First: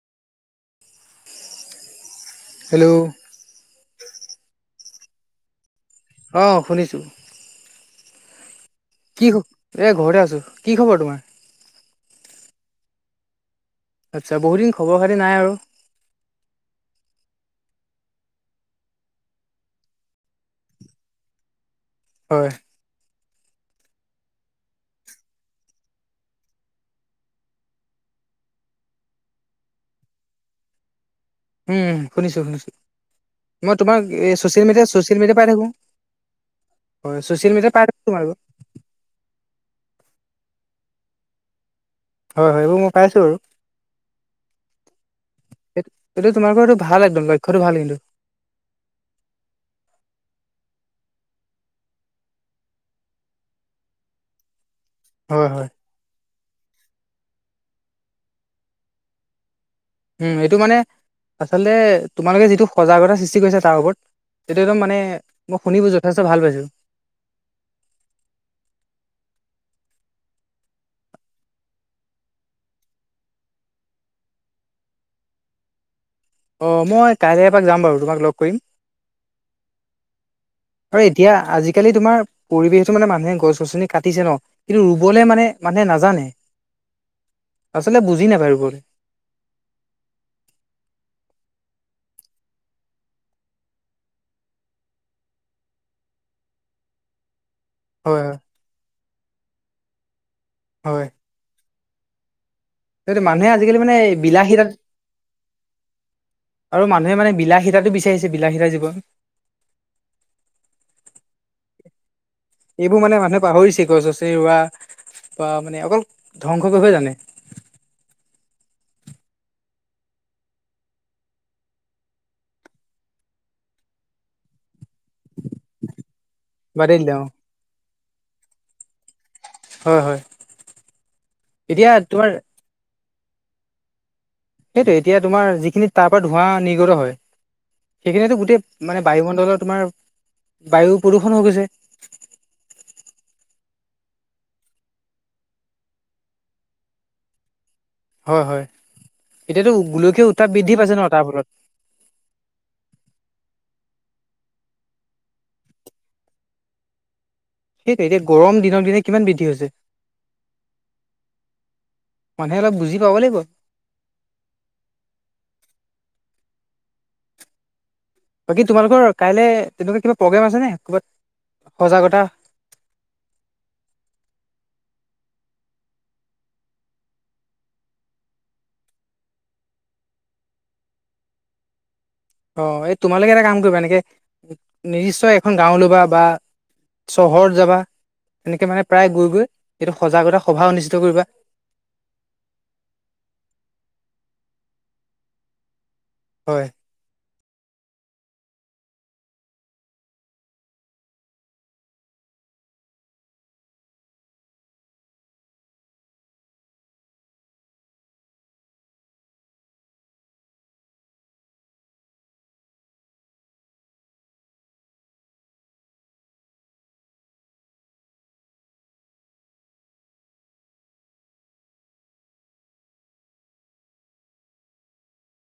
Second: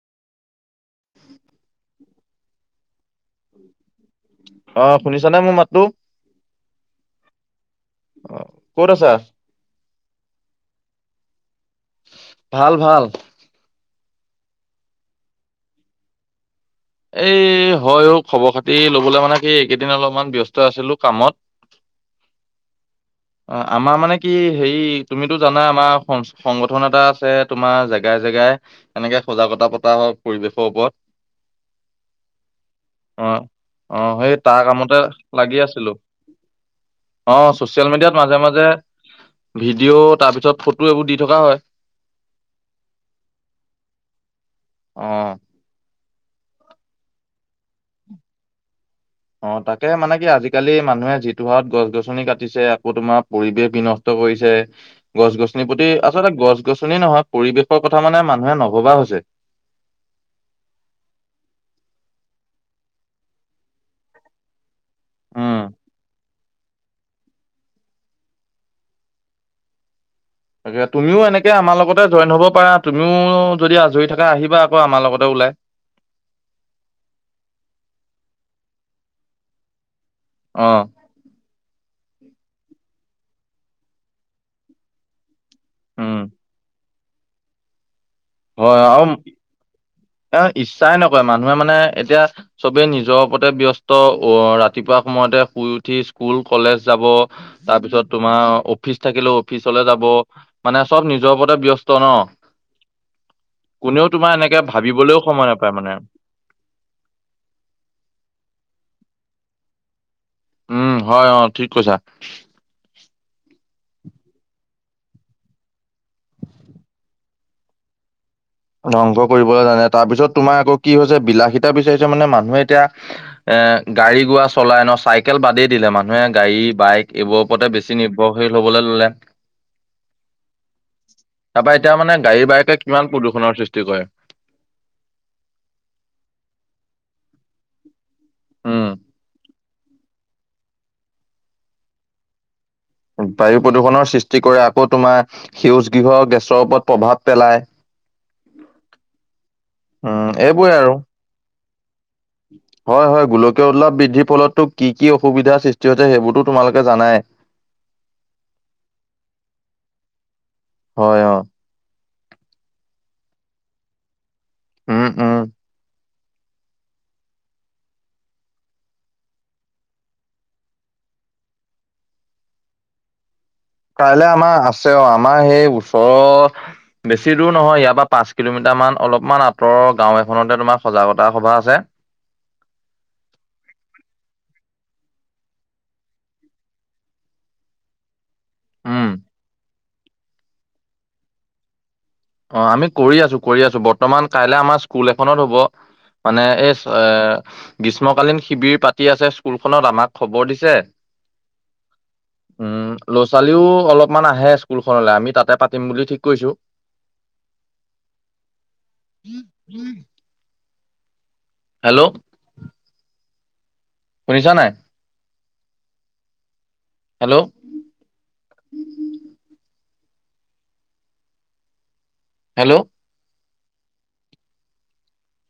Hello অ শুনিছ নে মোৰ মাতো? অ শুনিছোঁ। অ কত আছা? কি খো, এই ঘৰতে আছো। কি খবৰ তোমাৰ? ভাল ভাল। আচ্ছা বহু দিন খবৰ খাতি নাই আৰু। এই হয় খবৰ খাতি লবলৈ মানে কি এইকেইদিন অলপমান ব্যস্ত আছিলো কামত। হয়। অ আমাৰ মানে কি হেৰি তুমিতো জানা আমাৰ সংগঠন এটা আছে তোমাৰ জেগাই জেগাই। এনেকে সজাগতা পতা হয় পৰিৱেশৰ ওপৰত। উম শুনিছো শুনিছো অ মই তোমাক অ এই সেই তাৰ ছচিয়েল মিডিয়া কামতে ছচিয়েল মিডিয়া পাই লাগি থাকো আছিলো। হয় অ মিডিয়া পাই ছ'চিয়েল থাকো মিডিয়াত তোমালোকৰ মাজে মাজ- পাজে ভিডিঅ' তাৰ পিছত ফটো এইবোৰ দি থকা হয়। হয় হয় এইবোৰ মই পাইছো বাৰু। অ এইটো তোমালোকৰো ভাল একদম লক্ষ্যটো ভাল কিন্তু। অ তাকে মানে কি আজিকালি মানুহে যিটো হাৰত গছ -গছনি কাটিছে আকৌ তোমাৰ পৰিৱেশ বিন- ত কৰিছে। হয় হয় গছ-গছনিৰ প্ৰতি আচলতে গছ-গছনি নহয় পৰিৱেশৰ কথা মানে মানুহে নভবা হৈছে। উম এইটো মানে আচলতে তোমালোকে যিটো সজাগতা সৃষ্টি কৰিছা তাৰ ওপৰত তেতিয়া একদম মানে মই উম শুনি যথেষ্ট ভাল পাইছোঁ। তাকে তুমিও এনেকৈ আমাৰ লগতে জইন হ'ব পাৰা তুমিও যদি আজৰি থাকা আহিবা আকৌ আমাৰ লগতে ওলাই। অঁ মই কাইলৈ এপাক যাম বাৰু তোমাক লগ কৰিম। অ আৰু এতিয়া আজিকালি তোমাৰ পৰিৱেশো মানে মানুহে গছ -গছনি কাটিছে ন কিন্তু ৰুবলে মানে মানুহে উম নাজানে, আচলতে বুজি নাপায় ৰুবলে। হয় আৰু ইচ্ছাই নকয় মানুহে মানে এতিয়া চবেই নিজৰ ওপতে ব্যস্ত আহ ৰাতিপুৱা সময়তে শুই উঠি স্কুল কলেজ যাব। তাৰপিছত হয় হয় তোমাৰ অফিচ থাকিলেও অফিচলে যাব মানে চব হয়। নি নিজৰ ওপৰতে ব্যস্ত ন, সেইটো মানুহে আজিকালি মানে কোনেও তোমাৰ এনেকে বিলাসীতা ভাবিবলৈও সময় নাপায় মানে। আৰু মানুহে মানে বিলাহীতাতো বিচাৰিছে বিলাহীতা জীৱন। উম হয় অ ঠিক কৈছা। এইবোৰ মানে মানুহে পাহৰিছে গছ-গছনি ৰোৱা বা মানে অকল ধ্বংস কৰিবহে জানে। ধ্বংস কৰিবলৈ জানে তাৰপিছত তোমাৰ আকৌ কি হৈছে বিলাহীতা বিচাৰিছে মানে মানুহে এতিয়া এ গাড়ী গুৰা চলাই ন চাইকেল বাদেই দিলে মানুহে গাড়ী বাদেই বাইক দিলে অ এইবোৰৰ ওপৰতে বেছি নিৰ্ভৰশীল হবলৈ ললে। হয় হয় তাৰপা এতিয়া মানে গাড়ী বায়কে কিমান প্ৰদূষণৰ সৃষ্টি কৰে৷ সেইটোৱে এতিয়া তোমাৰ যিখিনি তাৰ পৰা ধোঁৱা নিৰ্গত হয় সেইখিনিয়ে টো গোটেই উম, মানে বায়ুমণ্ডলত তোমাৰ বায়ু প্ৰদূষণ হৈ গৈছে৷ বায়ু প্ৰদূষণৰ সৃষ্টি কৰে আকৌ তোমাৰ সেউজ গৃহৰ গেছৰ ওপৰত প্ৰভাৱ পেলায়৷ হয়-হয় এতিয়াতো উম, গোলকীয় উত্তাপ বৃদ্ধি পাইছে ন তাৰ ফলত। হয়-হয় গোলকীয় উললাপ বৃদ্ধিৰ ফলতো কি কি অসুবিধাৰ সৃষ্টি হৈছে সেইবোৰতো তোমালোকে জানাই। সেইটো এতিয়া গৰম দিনৰ দিনে কিমান বৃদ্ধি হৈছে। হয় অ' মানুহে অলপ বুজি পাব লাগিব। উম-উম। বাকী তোমালোকৰ কাইলৈ তেনেকুৱা কিবা প্ৰগ্ৰেম আছে নে ক'ৰবাত সজাগতা কাইলৈ আমাৰ আছে অ আমাৰ সেই ওচৰৰ বেছি দূৰ নহয় ইয়াৰ পৰা পাঁচ কিলোমিটাৰমান অলপমান আঁতৰৰ গাঁও এখনতে তোমাৰ সজাগতা সভা আছে। অ এই তোমালোকে এটা কাম কৰিবা এনেকে নিৰ্দিষ্ট এখন গাঁও ল'বা বা চহৰত যাবা৷ এনেকে মানে উম। প্ৰায় গৈ-গৈ এইটো সজাগতা সভা অনুষ্ঠিত কৰিবা৷ অ আমি কৰি আছো কৰি আছো বৰ্তমান কাইলে আমাৰ স্কুল এখনত হ'ব মানে হয় এই এ গ্ৰীষ্মকালীন শিবিৰ পাতি আছে স্কুলখনত আমাক খবৰ দিছে উম ল' ছোৱালীও অলপমান আহে স্কুলখনল আমি তাতে পাতিম বুলি ঠিক কৈছো৷ [inaudible] হেল্ল' শুনিছা নাই? Hello hello